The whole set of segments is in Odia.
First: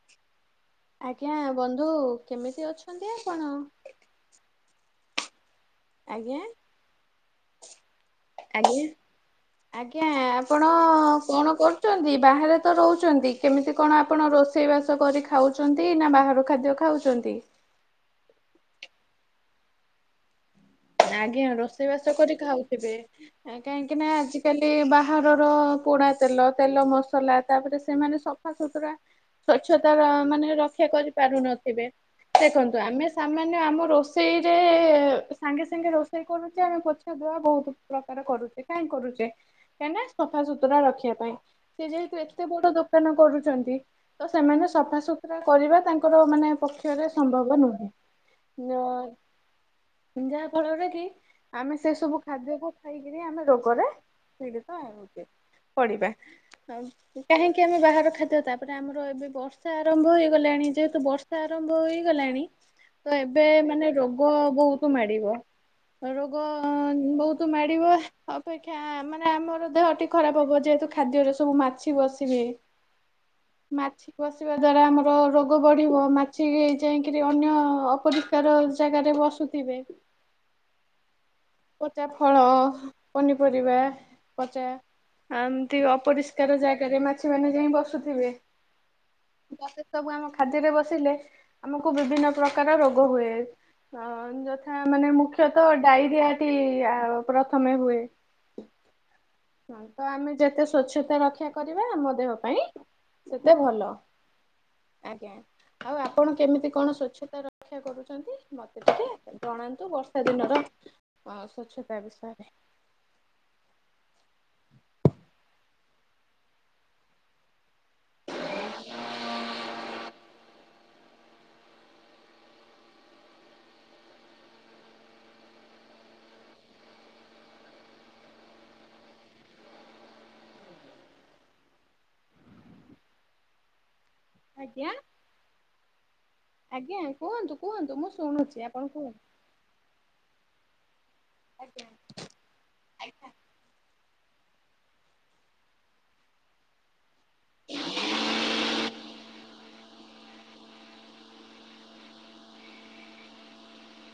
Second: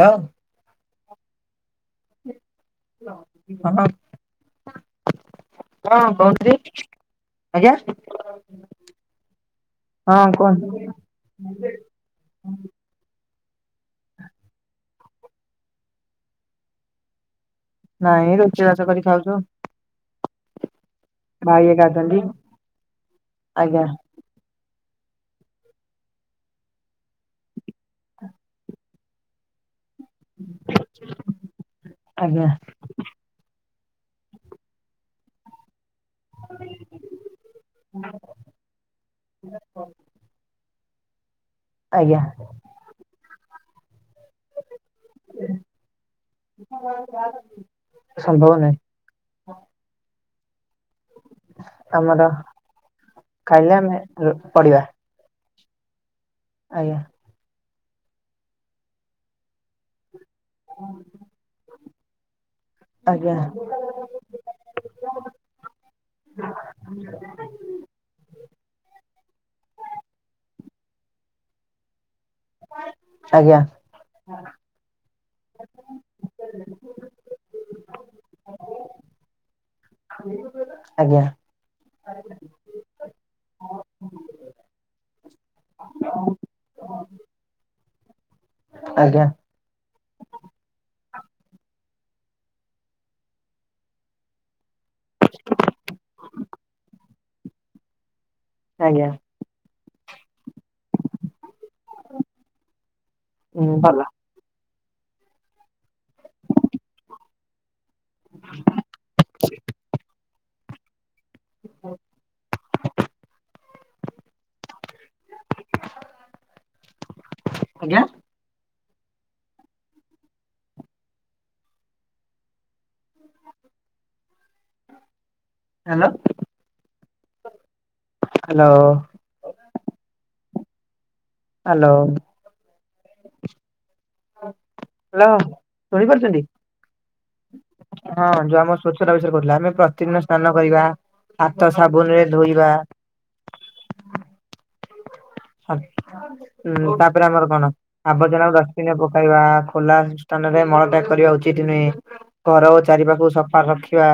ହ ଆଜ୍ଞା ବନ୍ଧୁ କେମିତି ଅଛନ୍ତି ଆପଣ ହଁ ହଁ ଆଜ୍ଞା। [unintelligible] ଆଜ୍ଞା ଆଜ୍ଞା। ଆଜ୍ଞା ହଁ କୁହନ୍ତୁ। ଆପଣ କଣ କରୁଛନ୍ତି ବାହାରେ ତ ରହୁଛନ୍ତି କେମିତି କଣ ଆପଣ ରୋଷେଇ ବାସ କରି ଖାଉଛନ୍ତି ନା ବାହାରାରୁ ଖାଦ୍ୟ ଖାଉଛନ୍ତି? ନାଇଁ ରୋଷେଇ ବାସ କରି ଖାଉଛୁ। ଆଜ୍ଞା ଭାଇ ହେରିକା ରୋଷେଇ ବାସ ଅଛନ୍ତି କରି ଖାଉଥିବେ ଏଁ ଆଜ୍ଞା କାହିଁକି ନା ଆଜି କାଲି ବାହାରର ପୋଡା ତେଲ ତେଲ ମସଲା ତାପରେ ସେମାନେ ସଫାସୁତୁରା ସ୍ୱଚ୍ଛତାର ମାନେ ରକ୍ଷା କରିପାରୁନଥିବେ ଆଜ୍ଞା ଦେଖନ୍ ନ୍ତୁ ଆମେ ସାମାନ୍ୟ ଆମ ରୋଷେଇରେ ସାଙ୍ଗେ ସାଙ୍ଗେ ରୋଷେଇ କରୁଚେ ଆମେ ପୋ ଛା ଧୁଆ ବୋହୁତ ପ୍ରକାର କରୁଚେ କାହିଁକି କରୁଚେ କାହିଁକି ନା ସଫା ସୁୁତୁରା ରଖିବା ପାଇଁ। ସିଏ ଯେହେତୁ ଆଜ୍ଞା। ଏତେ ବଡ ଦୋକାନ କରୁଛନ୍ତି। ତ ସେମାନେ ସଫାସୁତୁରା କରିବା ତାଙ୍କର ମାନେ ପକ୍ଷରେ ସମ୍ଭବ ନୁହେଁ। ସମ୍ଭବ ନାହିଁ [unintelligible] ଯାହା ଫଳରେ କି ଆମେ ସେ ସବୁ ଆମର ଖାଦ୍ୟକୁ ଖାଇକିରି ଆମେ ଖାଇଲେ ରୋଗୋରେ ଆମେ ପୀଡିତ ପଡିବା ହେଉଚେ। ପଡିବା ଆଜ୍ଞା ଆଉ କାହିଁକି ଆମେ ବାହାର ଖାଦ୍ୟ ତାପରେ ଆମର ଏବେ ବ ର୍ଷା ଆରମ୍ଭ ହେଇଗଲାଣି ଯେହେତୁ ବର୍ଷା ଆରମ୍ଭ ହେଇଗଲାଣି ତ ଆଜ୍ଞା ଏବେ ମାନେ ରୋ ଗୋ ବୋହୁତୁ ମାଡିବ ରୋଗ ବୋହୁତୁ ମାଡିବ। ଅପେକ୍ଷା ମାନେ ଆମର ଦେହ ଟି ଖରାପ ହବ। ଯେହେତୁ ଖାଦ୍ୟରେ ସବୁ ମାଛି ବସି ସିବେ ଆଜ୍ଞା ମାଛି ବସିବା ଦ୍ୱାରା ଆମର ରୋଗ ବଢ଼ିବ। ମାଛି ଯାଇକିରି ଅନ୍ୟ ଅପରିଷ୍କାର ଜାଗାରେ ବସୁ ଥିବେ। [unintelligible] ଆଜ୍ଞା। ପଚା ଫଳ ପନିପରିବା ପଚା। ଆମିତି ଅପରିଷ୍କାର ଜାଗାରେ ମାଛି ମାନେ ଯାଇଁ ବସୁଥୁବେ। ଆଜ୍ଞା। [unintelligible] ସବୁ ଆମ ଖାଦ୍ୟରେ ବସିଲେ ଆମକୁ ବିଭିନ୍ନ ପ୍ରକାର ରୋଗ ହୁଏ। ହଁ ଯଥା ମାନେ ମୁଖ୍ୟତଃ ଡାଇରିଆଟି ଆ ପ୍ରଥମେ ହୁଏ। ଆଜ୍ଞା। ହୁଁ ତ ଆମେ ଯେତେ ସ୍ଵଚ୍ଛତା ରକ୍ଷା କରିବା। ଆମ ଦେହ ପାଇଁ ସେତେ ଭଲ ଆଜ୍ଞା ଆଉ ଆପଣ କେମିତି କଣ ସଚ୍ଛତାର କ୍ଷା କରୁଚନ୍ତି। ମତେ ଟିକେ ଜଣାନ୍ତୁ ବର୍ଷା ଦିନର ଅଁ ସ୍ବଚ୍ଛତା ବିଷୟରେ। ଆଜ୍ଞା ହାଲୋ ହାଲୋ। ହାଲୋ। ଆଜ୍ଞା। ହାଲୋ ଶୁଣିପାରୁଚନ୍ତି। ଆଜ୍ଞା କୁହନ୍ତୁ କୁହନ୍ତୁ ମୁଁ ଶୁଣୁଚି ଆମ ଆପଣ କୁହନ୍ତୁ। [unintelligible] ଆମେ ପ୍ରତିଦିନ ସ୍ନାନ କରିବା ହାତ ଆଜ୍ଞା। ସାବୁନ ରେ ଧୋଇବା। [unintelligible] ଉଁ ତାପରେ ଆମର କଣ ଆବର୍ଜନା କୁ ଡଷ୍ଟବିନରେ ପକେଇବା। ଖୋଲା ସ୍ଥାନରେ ମଳତ୍ୟାଗ କରିବା ଉଚିତି ନୁହେଁ। ଘର ଓ ଚାରିପାଖକୁ ସଫା ରଖିବା।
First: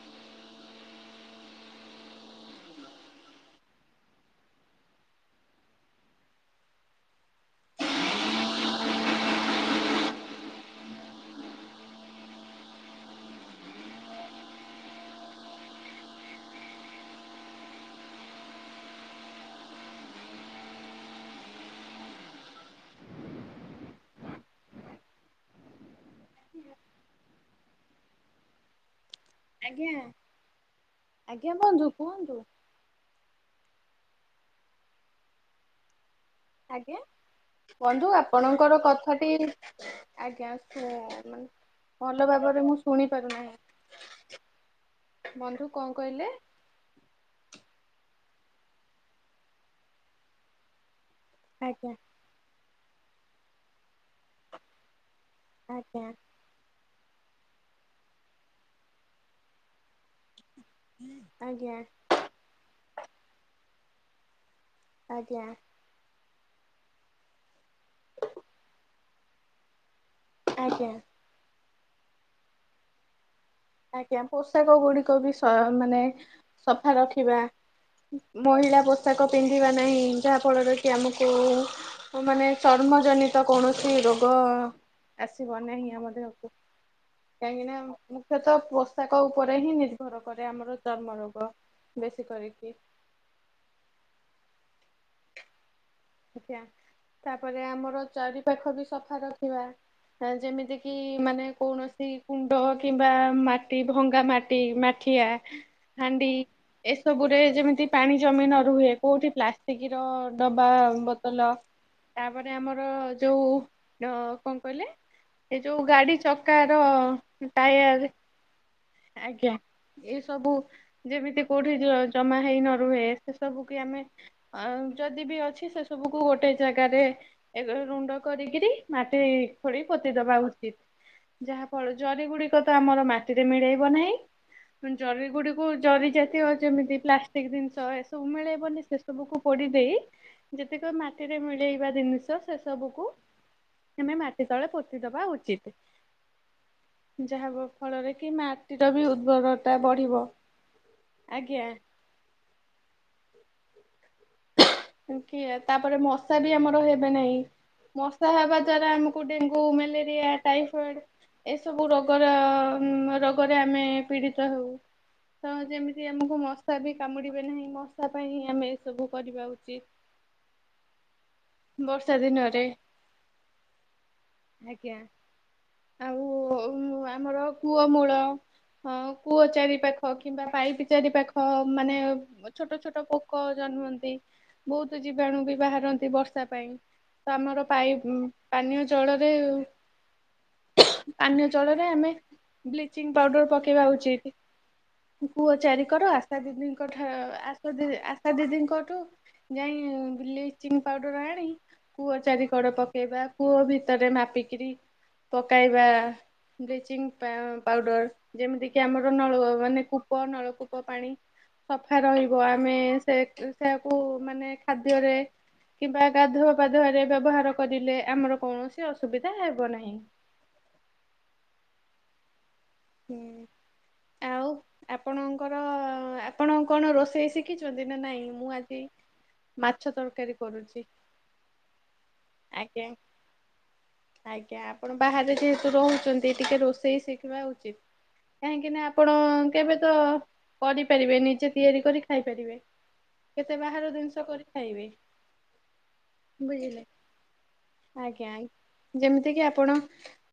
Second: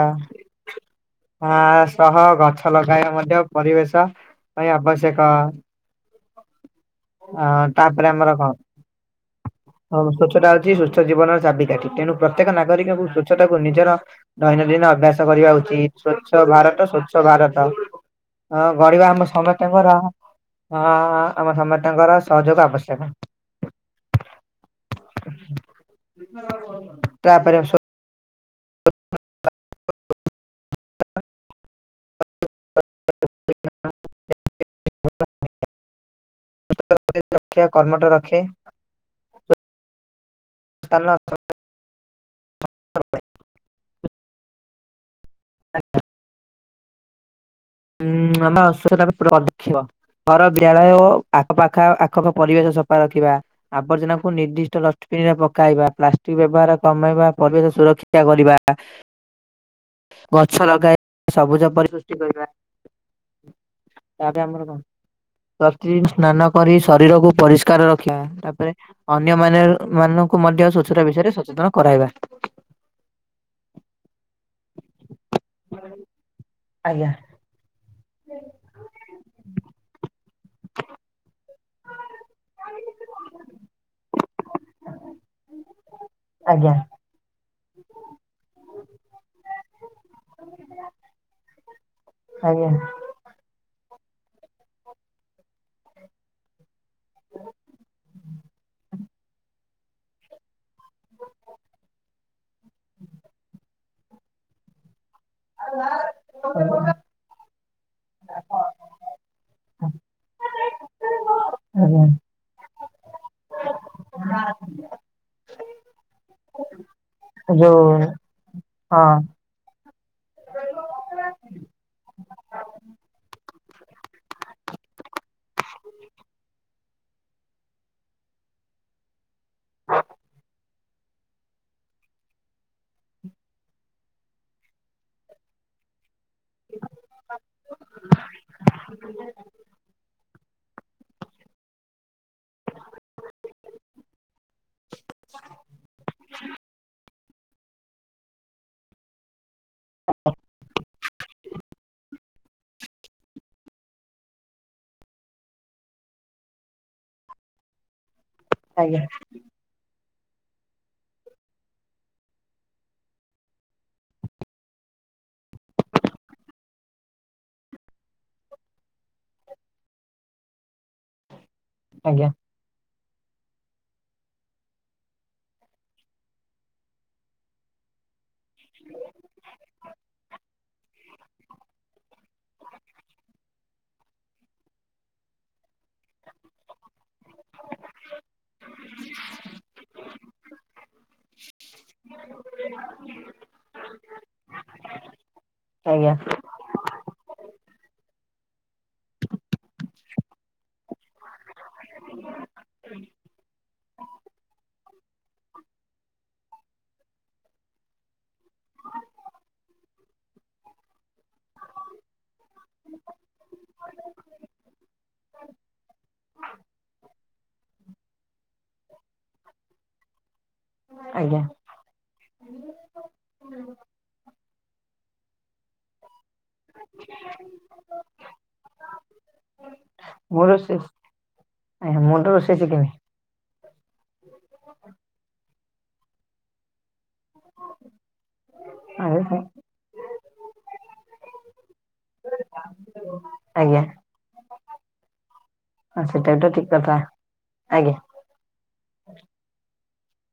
ଆଁ ସହ ଗଛ ଲଗାଇବା ମଧ୍ୟ ପରିବେଶ ପାଇଁ ଆବଶ୍ୟକ। ଅଁ ତାପରେ ଆମର କଁ ଆଉ ସଚ୍ଛତା ଅଛି ସଚ୍ଛ ଜୀବନର ଚାବିକାଠି। ତେଣୁ ପ୍ରତ୍ୟେକ ନାଗରିକଙ୍କୁ ସଚ୍ଛତାକୁ ନିଜର ଦୈନନ୍ଦିନ ଅଭ୍ୟାସ କରିବା ଉଚିତ୍ ସ୍ଵଚ୍ଛ ଭାରତ ସ୍ବଚ୍ଛ ଭାରତ। ଅଁ ଗଡିବା ଆମ ସମସ୍ତିଙ୍କର ଅଁ ଆମ ସମସ୍ତଙ୍କର ସହଯୋଗ ଆବଶ୍ୟକ। [unintelligible] ତାପରେ ସ୍ବ ଆଜ୍ଞା ଆଜ୍ଞା ବନ୍ଧୁ କୁହନ୍ତୁ। [inaudible] [unintelligible] ଆଜ୍ଞା ସ୍ୱ କର୍ମଠ ବନ୍ଧୁ ରଖେ ଆପଣଙ୍କର କଥାଟି ଆଜ୍ଞା। ଶୁ ମାନେ [unintelligible] ଭଲ ଭାବରେ ମୁଁ ଶୁଣି ପାରୁନାହିଁ। ବନ୍ଧୁ କଁ କହିଲେ। ଉଁ [unintelligible] ଘର ବିଦ୍ୟାଳୟ ଆଖପାଖା ଆଜ୍ଞା। ଆ ଆ ପରିବେଶ ସଫା ରଖିବା ଆବର୍ଜନା କ ନିର୍ଦ୍ଧିଷ୍ଟ ଡଷ୍ଟବିନ ରେ ପକାଇବା। ଆଜ୍ଞା ପ୍ଲାଷ୍ଟିକ ବ୍ୟବହାର କମେଇବା ପରିବେଶ ସୁରକ୍ଷା କରିବା। ଗଛ ଲଗାଇ ସବୁଜ ଆଜ୍ଞା ପରି ସୃଷ୍ଟି କରିବା। ତା ପରେ ଆମର କଣ। ଆଜ୍ଞା। ପ୍ରତି ସ୍ନାନ କରି ଶରୀରକୁ ପରିଷ୍କାର ରଖିବା ତାପରେ ଅନ୍ୟମାନେ ମାନଙ୍କୁ ମଧ୍ୟ ଆଜ୍ଞା। ସ୍ବଚ୍ଛତା ବିଷୟରେ ସଚେତନ କରାଇବା। ଆଜ୍ଞା। ପୋଷାକ ଗୁଡିକ ବି ସ ମାନେ ସଫା ଆଜ୍ଞା ରଖିବା। ମହିଳା ପୋଷାକ ପିନ୍ଧିବା ନାହିଁ ଯାହା ଫଳରେ କି ଆମକୁ ମାନେ ଚର୍ମ ଜନିତ କୌଣସି ରୋଗ ଆସିିବ ନାହିଁ ଆମ ଦେହକୁ ଆଜ୍ଞା କାହିଁକିନା ମୁ ସେତ ପୋଷାକ ଉପରେ ହିଁ ନିର୍ଭର କରେ ଆମର ଚର୍ମରୋଗ ବେଶି ଆଜ୍ଞା କରିକି। ଆଜ୍ଞା। ତାପରେ ଆମର ଚାରିପାଖ ବି ସଫା ରଖିବା। ଯେମିତି କିି ମାନେ କୌଣସି କୁଣ୍ଡ କିମ୍ବା ମାଟି ଭଙ୍ଗା ମାଟି ମାଠିଆ ହାଣ୍ଡି ଏ ସବୁରେ ଯେମିତି ପାଣି ଜମି ନ ରୁହେ କୋଉଁଠି ପ୍ଲାଷ୍ଟିକ୍ ର ଡବା ବୋତଲ ଆଜ୍ଞା। ତାପରେ ଆମର ଯୋଉ ଅ କଣ କହିଲେ। ଏ ଯୋଉ ଗାଡି ଚକାର ର ଯୋଉ ଟାୟାର ହଁ ଆଜ୍ଞା। ଏଇ ସବୁ ଯେମିତି କୋଉଠି ଜ ଜମା ହେଇ ନ ରୁହେ ସେ ସବୁ କି ଆମେ ଆ ଯଦି ବି ଅଛି ସେ ସବୁକୁ ଗୋଟେ ଜାଗାରେ ଏ ରୁଣ୍ଡ କରିକିରି ମାଟି ଖୋଳି ପୋତିଦବା ଉଚିତ। ଯାହା ଫଳରେ ଜରି ଗୁଡିକ ତ ଆମର ମାଟିରେ ମିଳେଇବ ନାହିଁ ଜରି ଗୁଡିକୁ ଜରି ଜରି ଜ ତୀୟ ଯେମିତି ପ୍ଲାଷ୍ଟିକ୍ ଜିନିଷ ଏସବୁ ମିଳେଇବନି ସେସବୁକୁ ପୋଡ଼ି ଦେଇ ଯେତିକ ମାଟିରେ ମିଳେଇବା ଦିନିଷ ତ ସେ ସବୁକୁ ଆମେ ମାଟି ତଳେ ପୋତି ଦବା ଉଚିତ। ଯାହା ଫଳରେ କି ମାଟିର ବି ଉର୍ବରତା ବଢ଼ିବ। ଆଜ୍ଞା। କି ତାପରେ ମଶା ବି ଆମର ହେବେ ନାହିଁ ମଶା ହେବା ଦ୍ଵାରା ଆଜ୍ଞା ଆମକୁ ଡେଗ କୁ ମେଲେରିଆ ଟାଇଫଏଡ ଏସବୁ ରୋଗର ଉଁ ରୋଗରେ ଆମେ ପୀଡ଼ିତ ହେଉ। ତ ଯେମିତି ଆମକୁ ମଶା ବି କାମୁଡିବେ ନାହିଁ ମଶା ପାଇଁ ଆମେ ଏ ସବୁ କରିବା ଉଚିତ। ବର୍ଷା ଆଜ୍ଞା ଦିନରେ। ଆଜ୍ଞା। ଆଉ ଅଉ ଆମର କୂଅ ମୂଳ ହଁ କୂଅ ଚାରି ପାଖ କିମ୍ବା ପାଇପି ଚାରି ପାଖ ମାନେ ଛୋଟ ଛୋଟ ପୋକ ଜନ୍ମନ୍ତି ବହୁତ ଜୀବାଣୁ ବି ବାହାରନ୍ତି ବର୍ଷା ପାଇଁ। ତ ଆମର ପାଇ ପାନୀୟ ଜଳରେ ପାନୀୟ ଜଳରେ ଆମେ ବ୍ଲିଚିଂ ପାଉଡର ପକେଇବା ଉଚିତ। ପୁଅ ଚାରି କର ଆଜ୍ଞା ଆଶା ଦିଦିଙ୍କଠା ଆଶାଦିଦି ଆଶା ଦିଦିଙ୍କଠୁ ଯାଇ ବ୍ଲିଚିଙ୍ଗ ପାଉଡ଼ର ଆଣି କୂଅ ଚାରି କଡ ପକେଇବା କୂଅ ଭିତରେ ମାପିକିରି ପକାଇବା ବ୍ଲିଚିଙ୍ଗ ପା-ପାଉଡ଼ର ଯେମିତିକି ଆମର ନଳୁଅ ମାନେ କୁ କୂପ ନଳକୂପ ପାଣି ସଫା ରହିବ ଆମେ ସେ ସେକୁ ମାନେ ଖାଦ୍ୟରେ କିମ୍ବା ଗାଧୁଆ ପାଧୁଆରେ ବ୍ୟବହାର କରିଲେ ଆମର କୌଣସି ଅସୁବିଧା ହେବ ନାହିଁ। ଆଜ୍ଞା। ହୁଁ। ଆଉ ଆପଣଙ୍କର ଆ ଆପଣ କଣ ରୋଷେଇ ଶିଖିଛନ୍ତି ନା ନାଇଁ ମୁଁ ଆଜି ମାଛ ତରକାରୀ ମୁଁ ରୋଷେଇ କରୁଛି। [unintelligible] ମୁଁ ତ ରୋଷେଇ ଆଜ୍ଞା। ଶିଖିନି। ଆଜ୍ଞା ଆପଣ ବାହାରେ ଯେହେତୁ ରହୁଚନ୍ତି ଟିକେ ରୋଷେଇ ଶିଖିବା ଉଚିତ୍। କାହିଁକି ନା ଆପଣ ଆଜ୍ଞା କେବେ ତ କରିପାରିବେ, ନିଜେ ତିଆରି କରି ଖାଇପାରିବେ। କେତେ ଆଜ୍ଞା ବାହାରୁ ଜିନିଷ କରି ଖାଇବେ। ହଁ ସେଟା ବି ତ ଠିକ୍ ବୁଝିଲେ କଥା। ଆଜ୍ଞା। ଯେମିତିକି ଆପଣ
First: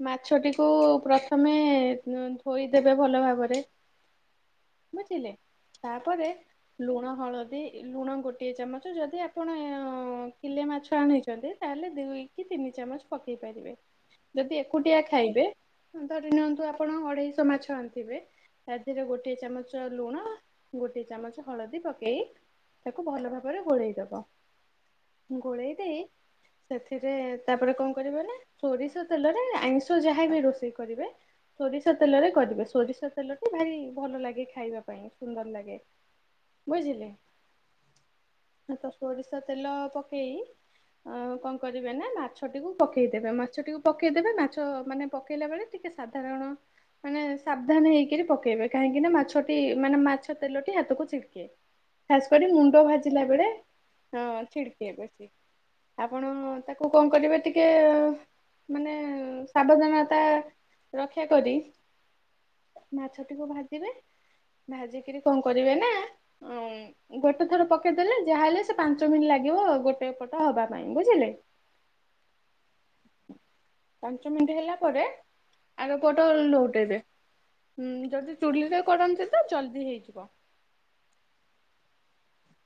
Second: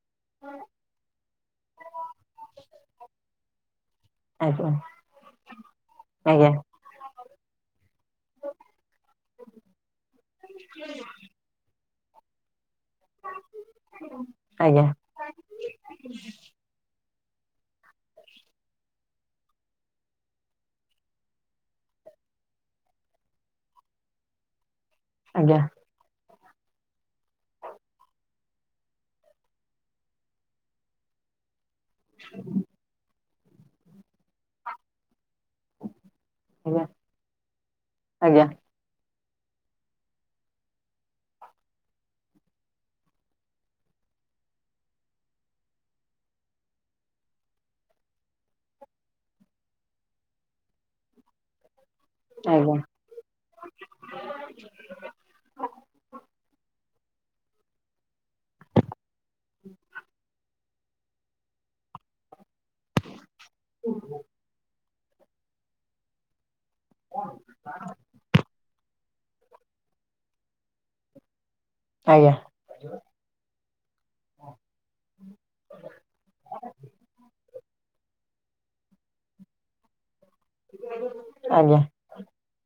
ମାଛଟିକୁ ପ୍ରଥମେ ଉଁ ଧୋଇଦେବେ ଭଲ ଭାବରେ ଆଜ୍ଞା ବୁଝିଲେ। ତାପରେ ଆଜ୍ଞା ଲୁଣ ହଳଦୀ ଲୁଣ ଗୋଟିଏ ଚାମଚ ଯଦି ଆପଣ କିଲେ ମାଛ ଆଣିଛନ୍ତି ତାହେଲେ ଦୁଇ କି ତିନି ଚାମଚ୍ ପକେଇ ପାରିବେ। ଯଦି ଆଜ୍ଞା ଏକୁଟିଆ ଖାଇବେ ଧରି ନିଅନ୍ତୁ ଆ ପଣ ଅଢେଇଶ ମାଛ ଆଣଥିବେ। ତା ଦିରେ ଗୋଟେ ଚାମଚ ଲୁଣ ଗୋଟେ ଚାମଚ ହଳଦୀ ପକେଇ ତାକୁ ଭଲ ଭାବରେ ଗୋଳେଇ ଦବ। ଆଜ୍ଞା ଗୋଳେଇ ଦେଇ ସେଥିରେ ତାପରେ କଣ କରିବ ନା ସୋରିଷ ତେଲରେ ଆଇଁଷ ଯାହା ବି ରୋଷେଇ କରିବେ ସୋରିଷ ତେଲରେ କରିବେ। ସୋରିଷ ତେଲଟି ଭାରି ଭଲ ଲାଗେ ଖାଇବା ପାଇଁ ସୁନ୍ଦର ଲାଗେ। ଆଜ୍ଞା ବୁଝିଲେ। ହଁ ତ ଷୋରିଷ ତେଲ ପକେଇ ଆଉ କଣ କରିବେ ନା ମାଛଟିକୁ ପକେଇଦେବେ, ମାଛଟିକୁ ପକେଇଦେବେ ମାଛ ମାନେ ପକେଇଲା ବେଳେ ଟିକେ ସା ତାରଣ ମାନେ ସାବଧାନ୍ ହେଇକିରି ପକେଇବେ କାହିଁକି ନା ମାଛଟି ମାନେ ମାଛ ତେଲଟି ହାତକୁ ଛିଟ୍ କେ ଖାସ କରି ଆଜ୍ଞା ଆଜ୍ଞା ମୁଣ୍ଡ ଭାଜିଲା ବେଳେ ହଁ ଛିଡକେ ବେଶି। ଆପଣ ତାକୁ କଣ କରିବେ ଟିକେ ମାନେ ସାବଧାନତା ରକ୍ଷା କରି ମାଛଟିକୁ ଭାଜିବେ ଭାଜି କିରି କଣ କରିବେ ନା ଉଁ ଗୋଟେ ଥର ପକେଇଦେଲେ, ଯାହା ହେଲେ ସେ ପାଞ୍ଚ [unintelligible] ମିନିଟ୍ ଲାଗିବ ଗୋଟେ ପଟ ହବା ପାଇଁ ବୁଝିଲେ। ଆଜ୍ଞା। ପାଞ୍ଚ ମିନିଟ ହେଲା ପରେ ଆର ପଟ ଲଉଟେଇବେ। ଉଁ ଯଦି ଚୁଲିରେ କରନ୍ତି ତ ଜଲ୍ଦି ହେଇଯିବ। [unintelligible] ଆଜ୍ଞା।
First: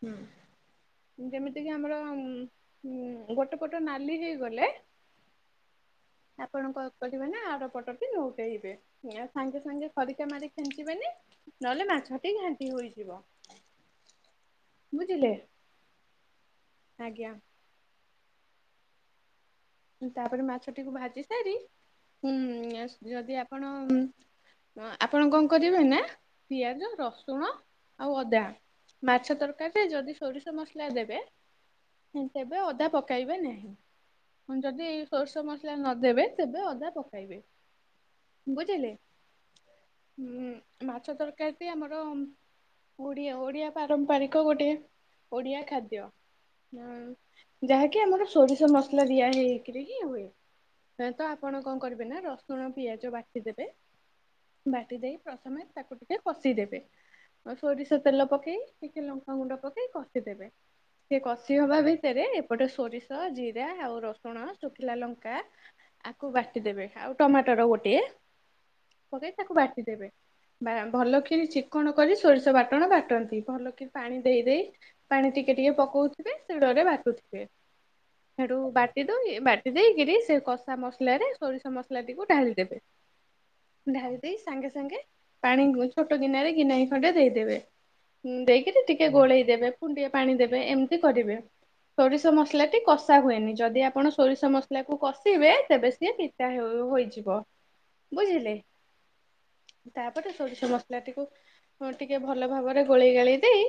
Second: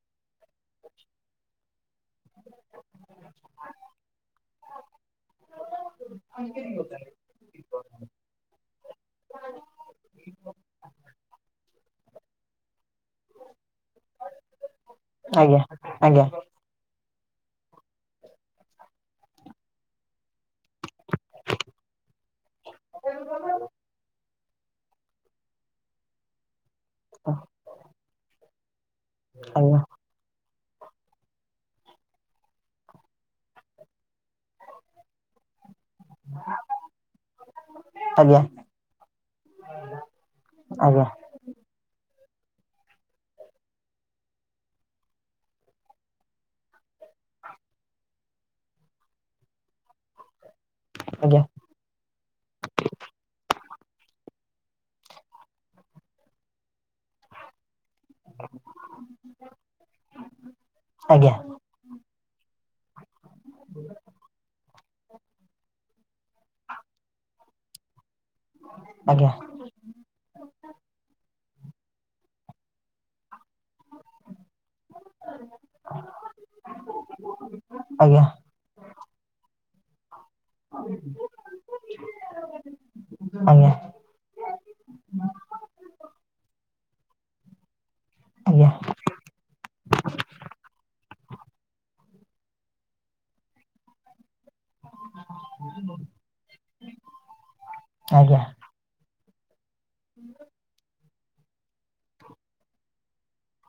ହୁଁ। ଯେମିତିକି ଆମର ଉଁ ଗୋଟେ ପଟ ନାଲି ହେଇଗଲେ ଆପଣଙ୍କ କରିବେ ନା ଆର ପଟ ବି ଲଉଟେଇବେ। ୟା ସାଙ୍ଗେ ସାଙ୍ଗେ ଖରିକା ମାରି ଖେଞ୍ଚିବେନି ନହେଲେ ମାଛଟି ଘାଣ୍ଟି ହୋଇଯିବ। ବୁଝିଲେ। ଆଜ୍ଞା ଆଜ୍ଞା ଆଜ୍ଞା ଆଜ୍ଞା। ଉଁ ତାପରେ ମାଛଟିକୁ ଭାଜି ସାରି ଉଁ [unintelligible] ଯଦି ଆପଣ ଆଁ ଆପଣ କନ୍ କରିବେ ନା ପିଆଜ ରସୁଣ ଆଉ ଅଦା ମାଛ ତରକାରୀରେ ଯଦି ସୋରିଷ ମସଲା ଦେବେ, ତେବେ ଅଦା ପକାଇବେ ନାହିଁ। ହଁ ଯଦି ସୋରିଷ ମସ ଲା ନଦେବେ ତେବେ ଅଦା ପକାଇବେ। ବୁଝିଲେ? ହୁଁ ମାଛ ତରକାରୀଟି ଆମର ଓଡ଼ିଆ, ଓଡ଼ିଆ ପାରମ୍ପାରିକ ଗୋଟେ ଓଡ଼ିଆ ଖାଦ୍ୟ। [unintelligible] ଉଁ ଯାହାକି ଆମର ସୋରିଷ ମସଲା ଦିଆ ହେଇକିରି ହି ହୁଏ। ଏ ତ ଆଜ୍ଞା ଆପଣ କନ୍ କରିବେ ନା ରସୁଣ ପିଆଜ ବାଟିଦେବେ। ବାଟିଦେଇ ପ୍ରଥମେ ତାକୁ ଟିକେ କଷିଦେବେ। ଆଉ ସୋରିଷ ତେଲ ପକେଇ ଟିକେ ଲଙ୍କାଗୁଣ୍ଡ ପକେଇ କଷିଦେବେ। ଟିଏ କଷ ଆଜ୍ଞା ଇ ହବା ଭିତରେ ଏପଟେ ସୋରିଷ, ଜିରା ଆଉ ରସୁଣ, ଶୁଖିଲା ଲଙ୍କା ଆକୁ ବାଟିଦେବେ। ଆଉ ଟମାଟର ଗୋଟିଏ ଆଜ୍ଞା ଆଜ୍ଞା ଆଜ୍ଞା ଆଜ୍ଞା ଆଜ୍ଞା ଆଜ୍ଞା ଆଜ୍ଞା ଆଜ୍ଞା ଆଜ୍ଞା ପକେଇ ତାକୁ ବାଟିଦେବେ। ବା ଭଲକିରି ଚିକଣ କରି ସୋରିଷ ବାଟଣ ବାଟନ୍ତି। ଭଲ କିରି ପାଣି ଦେଇ ଦେଇ ପାଣି ଟିକେ ଟିକେ ପକଉଥିବେ, ଶିଳରେ ବାଟୁଥିବେ। ସେଠୁ ବା [unintelligible] ବାଟି ଦେଇେଇକିରି ସେ କଷା ମସଲାରେ ସୋରିଷ ମସଲାଟିକୁ ଢାଳିଦେବେ। ଢାଳି ଦେଇ, ସାଙ୍ଗେ ସାଙ୍ଗେ ପାଣିକୁ ଛୋଟ ଗିନାରେ ଗିନାଇ ଖଣ୍ଡେ ଦେଇଦେବେ। ହୁଁ ଦେଇକିରି ଟି ଟିକେ ଗୋଳେଇ ଦେବେ। କୁଣ୍ଡିଏ ପାଣି ଦେବେ, ଏମିତି କରିବେ। ସୋରିଷ ମସଲାଟି କଷା ହୁଏନି, ଯଦି ଆ ଆପଣ ସୋରିଷ ମସଲାକୁ କଷିବେ ତେବେ ସିଏ ପିତା ହୋଇଯିବ, ବୁଝିଲେ। ତାପରେ ସୋରିଷ ମସଲାଟିକୁ ଟିକେ ଭଲ ଭାବରେ ଗୋଳେଇ ଗାଳେଇ ଦେଇ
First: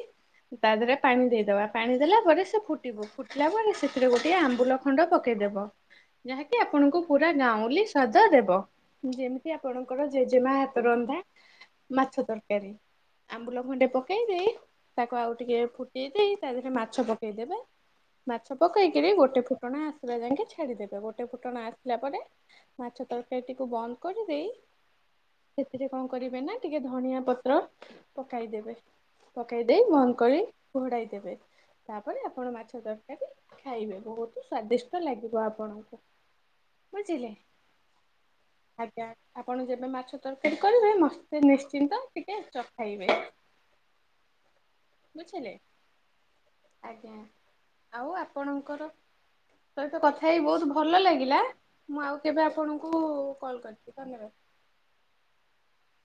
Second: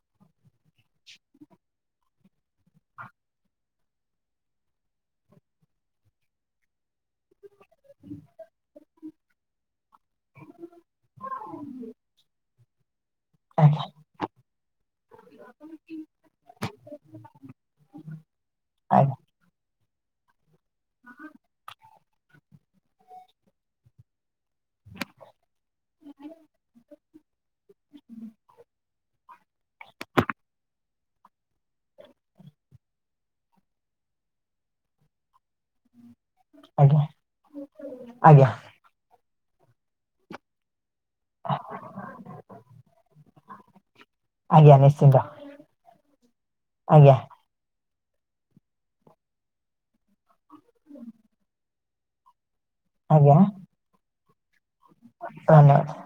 ତା ଦେହରେ ପାଣି ଦେଇଦବା। ପାଣି ଦେଲା ପରେ ସେ ଫୁଟିବ, ଫୁଟିଲା ପରେ ସେଥିରେ ଗୋଟେ ଆମ୍ବୁଲ ଖଣ୍ଡ ପକେଇଦବ, ଯାହାକି ଆପଣଙ୍କୁ ପୁରା ଗାଉଁଲି ସ୍ୱାଦ ଦେବ। ଯେମିତି ଆପଣଙ୍କର ଜେଜେମା ହାତ ରନ୍ଧା ମାଛ ତରକାରୀ। ଆମ୍ବୁଲ ଖଣ୍ଡେ ପକେଇ ଦେଇ, ତାକୁ ଆଉ ଟିକେ ଫୁଟେଇ ଦେଇ ତା ଦେହରେ ମାଛ ପକେଇଦେବେ, ମାଛ ପକେଇକରି ଗୋଟେ ଫୁଟଣା ଆସି ଲା ଯାଇକି ଛାଡିଦେବେ, ଗୋଟେ ଫୁଟଣ ଆସିଲା ପରେ ମାଛ ତରକାରୀଟିକୁ ବନ୍ଦ କରିଦେଇ ସେଥିରେ କଣ କରିବେ ନା, ଟିକେ ଧଣିଆ ପତ୍ର ପକାଇଦେବେ। ପକାଇଦେଇ, ବନ୍ଦ କରି ଘୋଡାଇ ଦେବେ। ତାପରେ ଆପଣ ମାଛ ତରକାରୀ ଖାଇବେ। ବହୁତ ସ୍ଵାଦିଷ୍ଟ ଲାଗିବ ଆପଣଙ୍କୁ, ବୁଝିଲେ। ଆଜ୍ଞା ଆଜ୍ଞା ଆପଣ ଯେବେ ମାଛ ତରକାରୀ କରିବେ, ମତେ ନିଶ୍ଚିନ୍ତ ଟିକେ ଚଖାଇବେ। ଆଜ୍ଞା ନିଶ୍ଚ ବୁଝିଲେ ଆଜ୍ଞା। ଆଉ ଆପଣଙ୍କର ସହିତ କଥା ହେଇ ବହୁତ ଭଲ ଲାଗିଲା। ମୁଁ ଆଉ କେବେ ଆପଣଙ୍କୁ ଆଜ୍ଞା କଲ୍ କରିବି, ଧନ୍ୟବାଦ। [unintelligible]